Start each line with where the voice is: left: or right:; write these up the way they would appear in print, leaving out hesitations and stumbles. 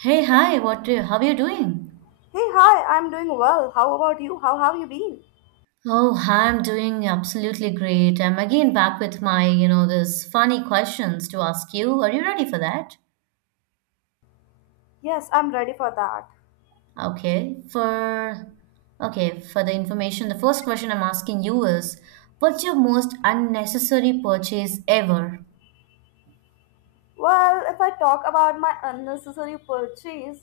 right: Hey, hi, what do how are you doing?
left: Hey, hi, I'm doing well. How about you? How have you been?
right: Oh, hi, I'm doing absolutely great. I'm again back with my, you know, those funny questions to ask you. Are you ready for that?
left: Yes, I'm ready for that.
right: Okay. For okay, for the information, the first question I'm asking you is, what's your most unnecessary purchase ever?
left: Well, if I talk about my unnecessary purchase,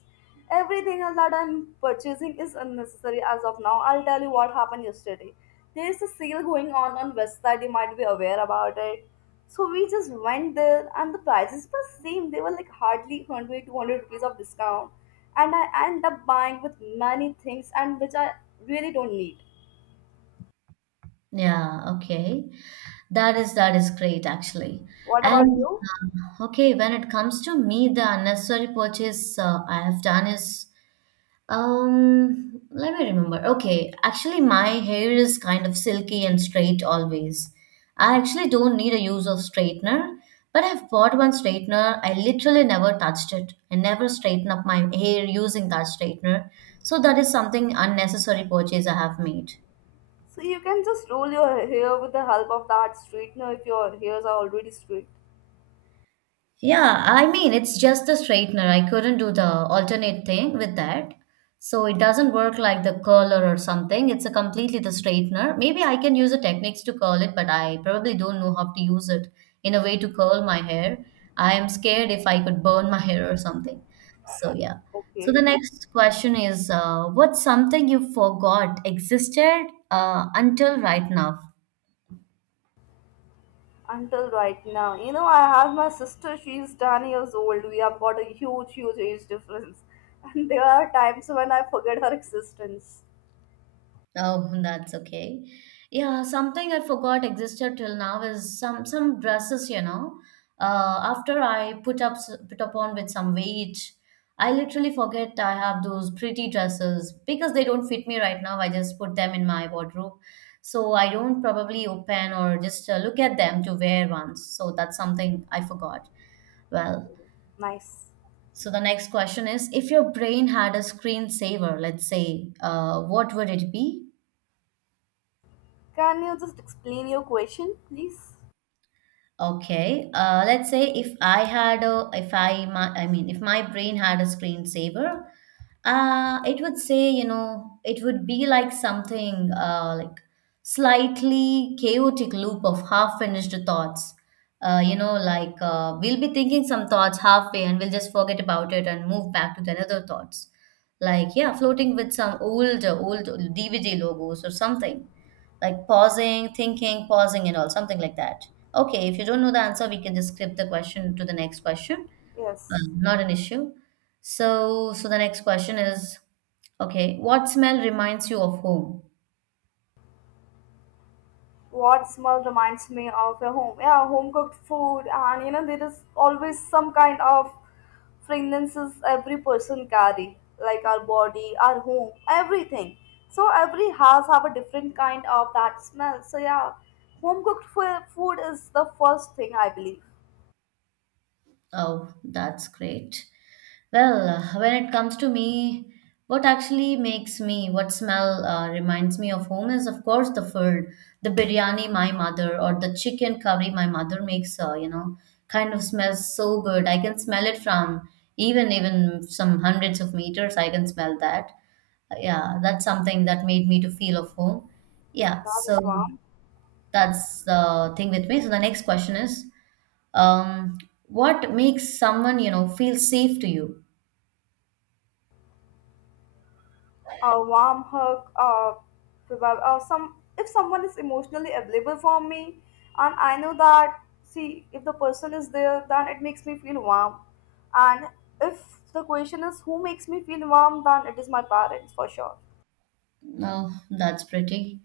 left: everything else that I'm purchasing is unnecessary as of now. I'll tell you what happened yesterday. There's a sale going on West Side, you might be aware about it. So we just went there and the prices were same. They were like hardly 100, 200 rupees of discount. And I end up buying with many things and which I really don't need.
right: Yeah, okay. That is great actually.
left: What about you?
right: When it comes to me, the unnecessary purchase I have done is let me remember. Okay, actually, my hair is kind of silky and straight always. I actually don't need a use of straightener, but I've bought one straightener. I literally never touched it. I never straighten up my hair using that straightener. So that is something unnecessary purchase I have made.
left: So you can just roll your hair with the help of that straightener if your hairs are already straight.
right: Yeah, I mean, it's just the straightener. I couldn't do the alternate thing with that. So it doesn't work like the curler or something. It's a completely the straightener. Maybe I can use the techniques to curl it, but I probably don't know how to use it in a way to curl my hair. I am scared if I could burn my hair or something. So yeah. So the
left: Okay.
right: next question is, what's something you forgot existed until right now?
left: Until right now. You know, I have my sister, she's 10 years old. We have got a huge, huge age difference. And there are times when I forget her existence.
right: Oh, that's okay. Yeah, something I forgot existed till now is some dresses, you know. After I put upon with some weight, I literally forget I have those pretty dresses because they don't fit me right now. I just put them in my wardrobe, so I don't probably open or just look at them to wear once. So that's something I forgot. Well,
left: Nice.
right: so the next question is, if your brain had a screensaver, let's say, what would it be?
left: Can you just explain your question, please?
right: Okay, let's say if I had a, if I, my, I mean, if my brain had a screensaver, it would say, you know, it would be like something like slightly chaotic loop of half-finished thoughts. You know, like we'll be thinking some thoughts halfway and we'll just forget about it and move back to the other thoughts. Like, yeah, floating with some old, old DVD logos or something. Like pausing, thinking, pausing, and all, something like that. Okay, if you don't know the answer, we can just skip the question to the next question.
left: Yes.
right: Not an issue. So the next question is, okay, what smell reminds you of home?
left: What smell reminds me of a home? Yeah, home cooked food. And you know, there is always some kind of fragrances every person carry, like our body, our home, everything. So every house have a different kind of that smell. So yeah, home cooked food is the first thing I believe.
right: Oh, that's great. Well, when it comes to me, what smell reminds me of home is, of course, the food, the biryani my mother, or the chicken curry my mother makes. You know, kind of smells so good. I can smell it from even some hundreds of meters. I can smell that. Yeah, that's something that made me to feel of home. Yeah,
left: That
right: so
left: is one.
right: that's the thing with me. So the next question is. Um, what makes someone, you know, feel safe to you?
left: A warm hug, or or some, if someone is emotionally available for me, and I know that. See, if the person is there, then it makes me feel warm. And if the question is who makes me feel warm, then it is my parents for sure.
right: Oh, that's pretty.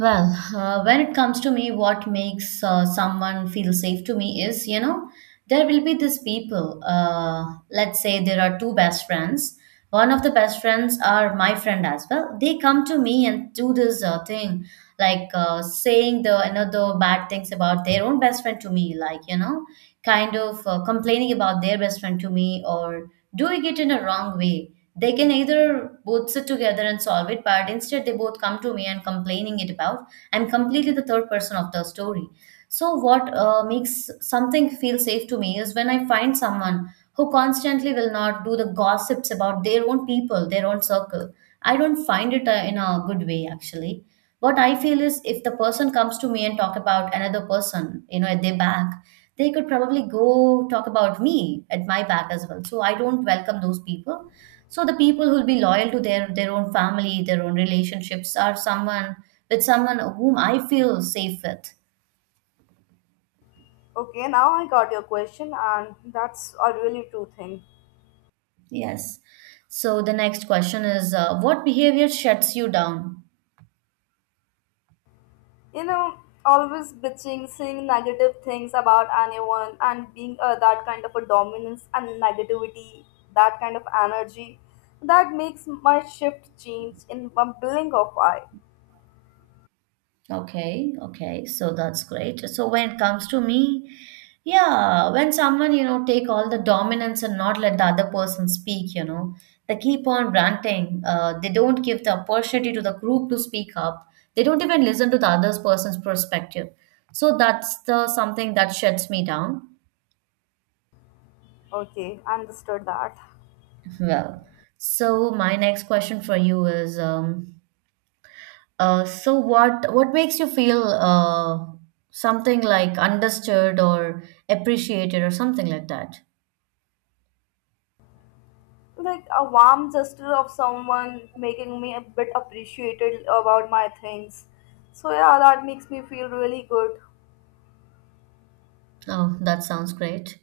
right: Well, when it comes to me, what makes someone feel safe to me is, you know, there will be these people. Let's say there are two best friends. One of the best friends are my friend as well. They come to me and do this thing, like saying the another bad things about their own best friend to me, like, you know, kind of complaining about their best friend to me or doing it in a wrong way. They can either both sit together and solve it, but instead they both come to me and complaining it about. I'm completely the third person of the story. So what makes something feel safe to me is when I find someone who constantly will not do the gossips about their own people, their own circle. I don't find it in a good way actually. What I feel is if the person comes to me and talk about another person, you know, at their back, they could probably go talk about me at my back as well, so I don't welcome those people. So the people who'll be loyal to their own family, their own relationships are someone with someone whom I feel safe with.
left: Okay, now I got your question, and that's a really true thing.
right: Yes. So the next question is, what behavior shuts you down?
left: You know, always bitching, saying negative things about anyone, and being that kind of a dominance and negativity, that kind of energy, that makes my shift change in one blink of eye.
right: Okay, okay. So that's great. So when it comes to me, yeah, when someone, you know, take all the dominance and not let the other person speak, you know, they keep on ranting. They don't give the opportunity to the group to speak up. They don't even listen to the other person's perspective. So that's the something that shuts me down.
left: Okay, understood that.
right: Well, so my next question for you is, so what makes you feel something like understood or appreciated or something like that?
left: Like a warm gesture of someone making me a bit appreciated about my things. So yeah, that makes me feel really good.
right: Oh, that sounds great.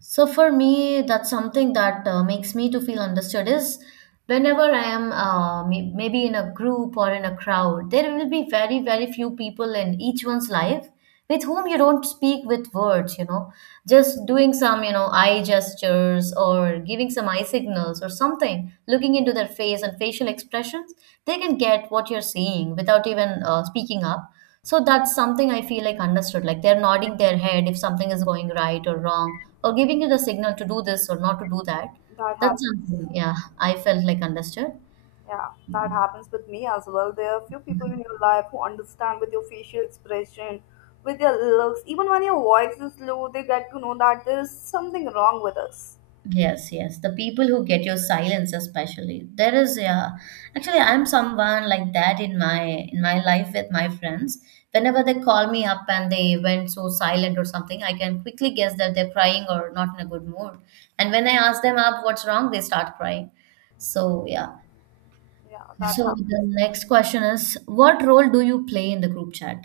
right: So for me, that's something that makes me to feel understood is whenever I am maybe in a group or in a crowd, there will be very, very few people in each one's life with whom you don't speak with words, you know, just doing some, you know, eye gestures or giving some eye signals or something, looking into their face and facial expressions, they can get what you're saying without even speaking up. So that's something I feel like understood. Like they're nodding their head if something is going right or wrong, or giving you the signal to do this or not to do that.
left: That
right: That's
left: happens.
right: something, yeah, I felt like understood.
left: Yeah, that happens with me as well. There are few people in your life who understand with your facial expression, with your looks, even when your voice is low, they get to know that there is something wrong with us.
right: Yes, yes. The people who get your silence especially. There is yeah. Actually, I'm someone like that in my life with my friends. Whenever they call me up and they went so silent or something, I can quickly guess that they're crying or not in a good mood. And when I ask them up what's wrong, they start crying. So yeah.
left: Yeah, that
right: So
left: happens.
right: the next question is, what role do you play in the group chat?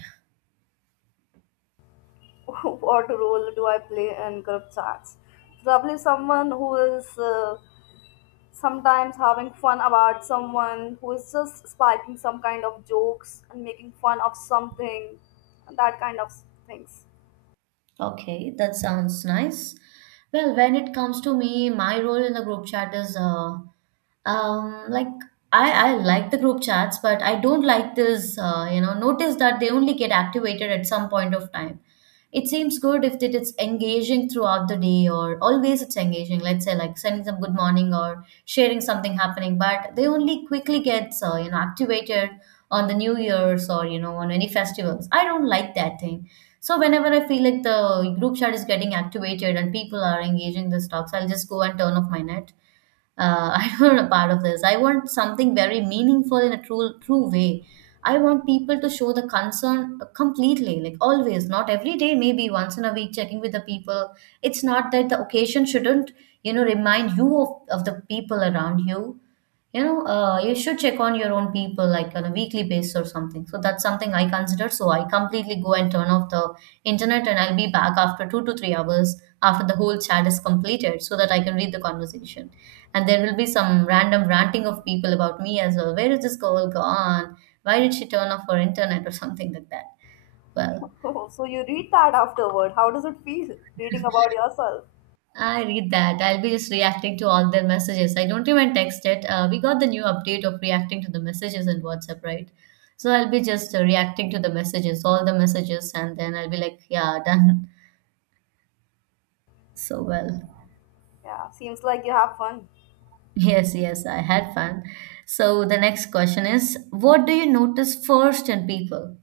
left: What role do I play in group chats? Probably someone who is sometimes having fun about someone, who is just spiking some kind of jokes and making fun of something, and that kind of things.
right: Okay, that sounds nice. Well, when it comes to me, my role in the group chat is like I like the group chats, but I don't like this, you know, notice that they only get activated at some point of time. It seems good if it's engaging throughout the day or always it's engaging, let's say like sending some good morning or sharing something happening, but they only quickly gets, you know, activated on the New Year's or, you know, on any festivals. I don't like that thing. So whenever I feel like the group chat is getting activated and people are engaging the stocks, I'll just go and turn off my net. I don't want a part of this. I want something very meaningful in a true way. I want people to show the concern completely, like always, not every day, maybe once in a week, checking with the people. It's not that the occasion shouldn't, you know, remind you of the people around you. You know, you should check on your own people like on a weekly basis or something. So that's something I consider. So I completely go and turn off the internet and I'll be back after 2 to 3 hours after the whole chat is completed so that I can read the conversation, and there will be some random ranting of people about me as well. Where is this girl gone? Why did she turn off her internet or something like that? Well,
left: Oh, so you read that afterward. How does it feel reading about yourself?
right: I read that. I'll be just reacting to all their messages. I don't even text it. We got the new update of reacting to the messages in WhatsApp, right? So I'll be just reacting to the messages, all the messages, and then I'll be like, yeah, done. So well,
left: Yeah, seems like you have fun.
right: yes, yes, I had fun. So the next question is, what do you notice first in people?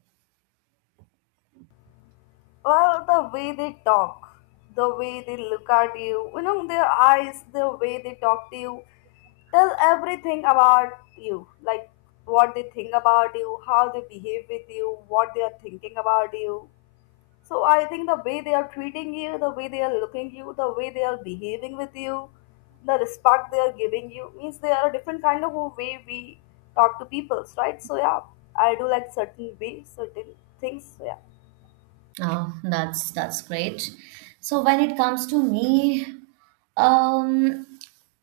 left: Well, the way they talk, the way they look at you, you know, their eyes, the way they talk to you, tell everything about you. Like what they think about you, how they behave with you, what they are thinking about you. So I think the way they are treating you, the way they are looking you, the way they are behaving with you, the respect they are giving you, means they are a different kind of a way we talk to people, right? So yeah, I do like certain way, certain things. So yeah,
right: Oh, that's great. So when it comes to me, um,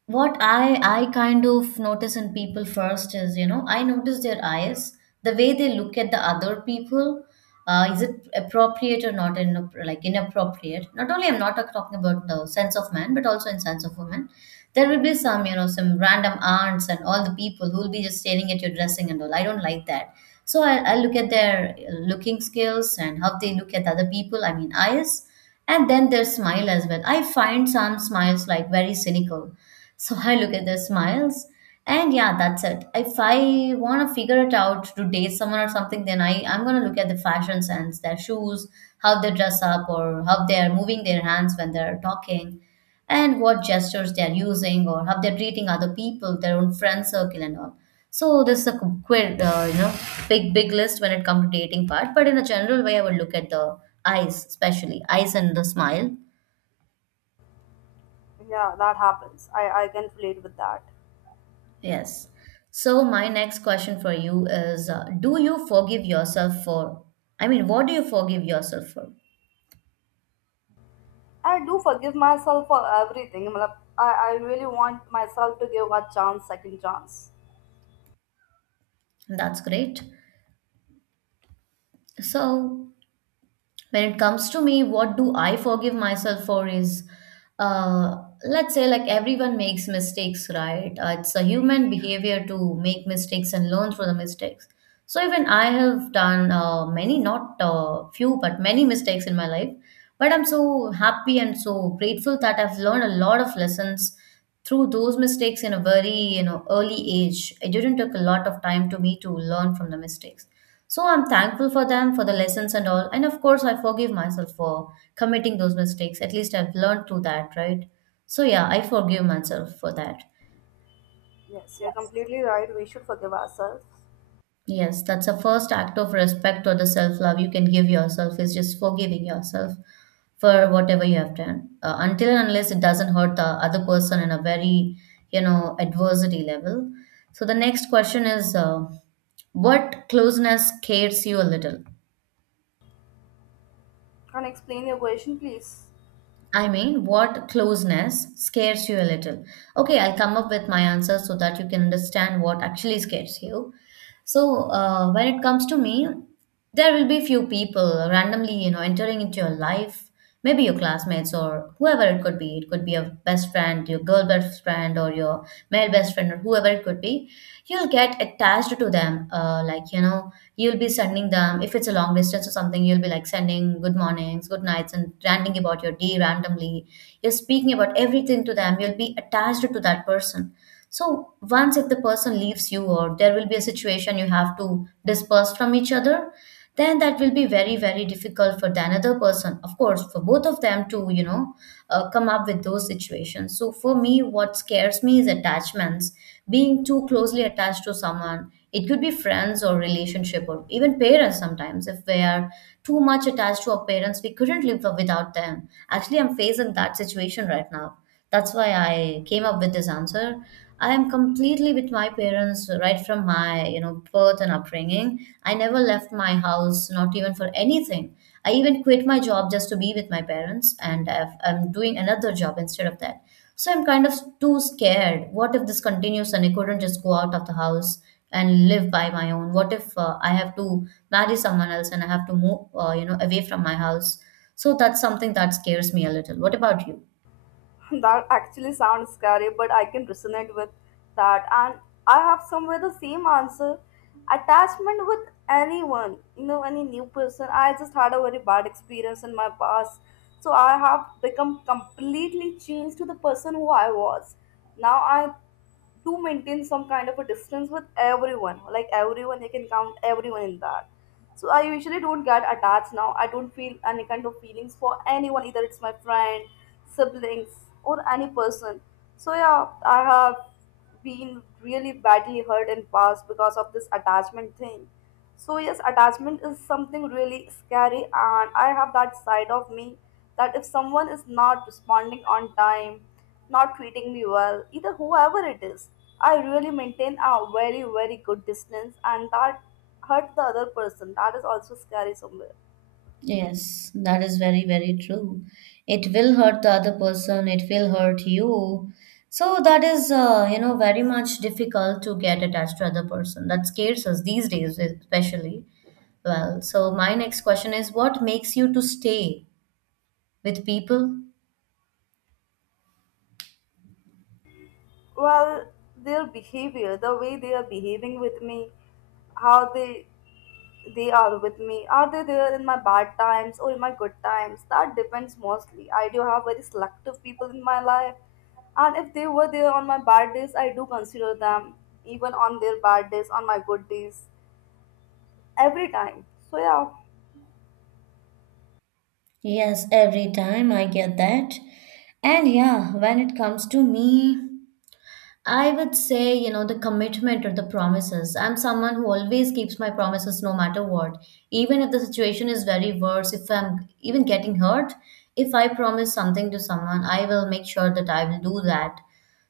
right: what I kind of notice in people first is, you know, I notice their eyes, the way they look at the other people. Is it appropriate or not? Like inappropriate. Not only I'm not talking about the sense of man, but also in sense of woman. There will be some, you know, some random aunts and all the people who will be just staring at your dressing and all. I don't like that. So I look at their looking skills and how they look at other people, I mean, eyes, and then their smile as well. I find some smiles like very cynical. So I look at their smiles, and yeah, that's it. If I want to figure it out to date someone or something, then I'm going to look at the fashion sense, their shoes, how they dress up, or how they are moving their hands when they're talking and what gestures they're using or how they're treating other people, their own friend circle and all. So this is a quite big list when it comes to dating part. But in a general way, I would look at the eyes, especially eyes and the smile.
left: yeah, that happens. I can relate with that.
right: Yes. So my next question for you is: do you forgive yourself for? I mean, what do you forgive yourself for?
left: I do forgive myself for everything. मतलब, I really want myself to give a chance, second chance.
right: That's great. So when it comes to me, what do I forgive myself for is, uh let's say, like, everyone makes mistakes, right? It's a human behavior to make mistakes and learn through the mistakes. So even I have done, many, not few but many, mistakes in my life. But I'm so happy and so grateful that I've learned a lot of lessons through those mistakes in a very, you know, early age. It didn't take a lot of time to me to learn from the mistakes. So I'm thankful for them, for the lessons and all. And of course I forgive myself for committing those mistakes. At least I've learned through that, right? So yeah, I forgive myself for that.
left: Yes, you're completely right. We should forgive ourselves.
right: Yes, that's a first act of respect or the self love you can give yourself is just forgiving yourself for whatever you have done. Until and unless it doesn't hurt the other person in a very, you know, adversity level. So the next question is, what closeness scares you a little?
left: Can I explain your question, please?
right: I mean, what closeness scares you a little? Okay, I'll come up with my answer so that you can understand what actually scares you. So, when it comes to me, there will be few people randomly, you know, entering into your life, maybe your classmates or whoever it could be. It could be your best friend, your girl best friend, or your male best friend, or whoever it could be, you'll get attached to them, like, you know, you'll be sending them, if it's a long distance or something, you'll be like sending good mornings, good nights, and ranting about your day randomly. You're speaking about everything to them. You'll be attached to that person. So once if the person leaves you or there will be a situation you have to disperse from each other, then that will be very very difficult for the another person, of course for both of them, to, you know, come up with those situations. So for me, what scares me is attachments, being too closely attached to someone. It could be friends or relationship or even parents sometimes. If we are too much attached to our parents, we couldn't live without them. Actually, I'm facing that situation right now. That's why I came up with this answer. I am completely with my parents right from my, you know, birth and upbringing. I never left my house, not even for anything. I even quit my job just to be with my parents, and I'm doing another job instead of that. So I'm kind of too scared. What if this continues and I couldn't just go out of the house and live by my own? What if I have to marry someone else and I have to move, you know, away from my house? So that's something that scares me a little. What about you?
left: That actually sounds scary, but I can resonate with that. And I have somewhere the same answer. Attachment with anyone, you know, any new person. I just had a very bad experience in my past. So I have become completely changed to the person who I was. Now I to maintain some kind of a distance with everyone, like everyone, I can count everyone in that. So I usually don't get attached now. I don't feel any kind of feelings for anyone, either it's my friend, siblings, or any person. So yeah, I have been really badly hurt in past because of this attachment thing. So yes, attachment is something really scary, and I have that side of me that if someone is not responding on time, not treating me well, either whoever it is, I really maintain a very, very good distance, and that hurt the other person. That is also scary somewhere.
right: Yes, that is very, very true. It will hurt the other person, it will hurt you. So that is, you know, very much difficult to get attached to other person. That scares us these days, especially. Well, so my next question is, what makes you to stay with people?
left: Well, their behavior, the way they are behaving with me, how they are with me, are they there in my bad times or in my good times, that depends. Mostly I do have very selective people in my life, and if they were there on my bad days, I do consider them even on their bad days, on my good days, every time. So yeah.
right: Yes, every time I get that. And yeah, when it comes to me, I would say, you know, the commitment or the promises. I'm someone who always keeps my promises no matter what. Even if the situation is very worse, if I'm even getting hurt, if I promise something to someone, I will make sure that I will do that.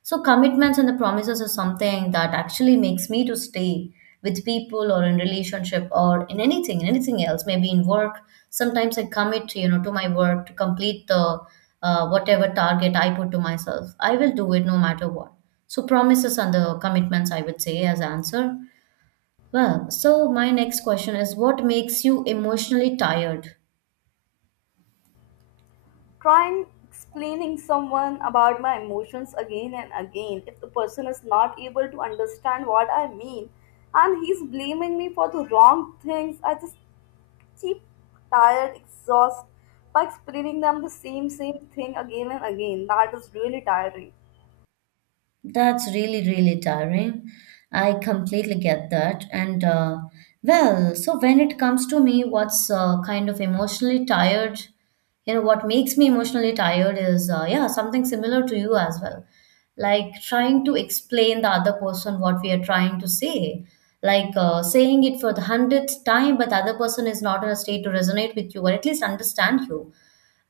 right: So commitments and the promises are something that actually makes me to stay with people or in relationship or in anything else, maybe in work. Sometimes I commit, you know, to my work to complete the, whatever target I put to myself. I will do it no matter what. So promises and the commitments, I would say as answer. Well, so my next question is, what makes you emotionally tired?
left: Trying explaining someone about my emotions again and again, if the person is not able to understand what I mean, and he's blaming me for the wrong things, I just keep tired, exhausted, by explaining them the same thing again and again. That is really tiring.
right: That's really, really tiring. I completely get that. And, well, so when it comes to me, what's, kind of emotionally tired, you know, what makes me emotionally tired is, yeah, something similar to you as well. Like trying to explain the other person what we are trying to say. Like saying it for the hundredth time, but the other person is not in a state to resonate with you or at least understand you,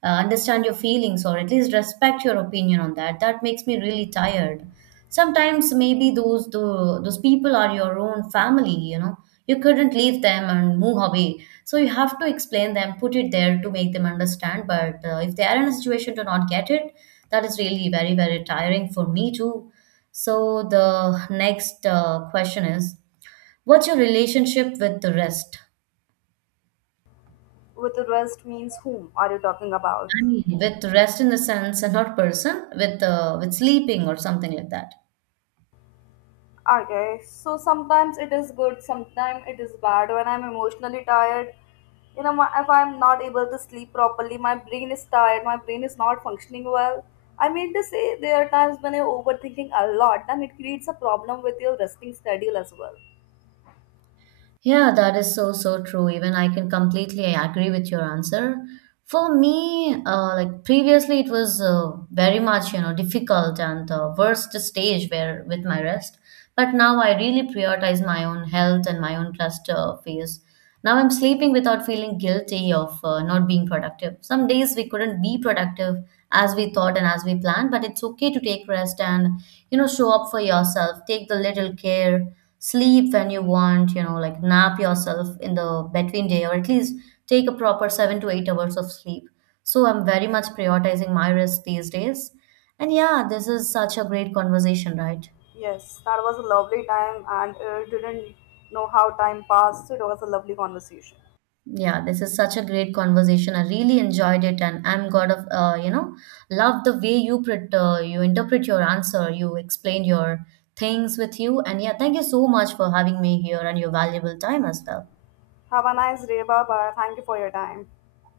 right: understand your feelings or at least respect your opinion on that. That makes me really tired sometimes. Maybe those people are your own family, you know, you couldn't leave them and move away. So you have to explain them, put it there to make them understand. But if they are in a situation to not get it, that is really very very tiring for me too. So the next, question is, what's your relationship with the rest?
left: With the rest means, whom are you talking about?
right: With rest in the sense, and not person, with sleeping or something like that.
left: Okay, so sometimes it is good, sometimes it is bad. When I'm emotionally tired, you know, my, if I'm not able to sleep properly, my brain is tired, my brain is not functioning well. I mean to say, there are times when you're overthinking a lot, then it creates a problem with your resting schedule as well.
right: Yeah, that is so, so true. Even I can completely agree with your answer. For me, like, previously it was, very much, you know, difficult and the worst stage where with my rest. But now I really prioritize my own health and my own rest, phase. Now I'm sleeping without feeling guilty of, not being productive. Some days we couldn't be productive as we thought and as we planned, but it's okay to take rest and, you know, show up for yourself. Take the little care, sleep when you want, you know, like nap yourself in the between day or at least take a proper 7 to 8 hours of sleep. So I'm very much prioritizing my rest these days. And yeah, this is such a great conversation, right?
left: Yes, that was a lovely time, and didn't know how time passed. It was a lovely conversation.
right: Yeah, this is such a great conversation. I really enjoyed it, and I'm God of, you know, love the way you interpret your answer. You explain your things with you, and yeah, thank you so much for having me here and your valuable time as well.
left: Have a nice day, bye bye. Thank you for your time.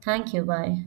right: Thank you. Bye.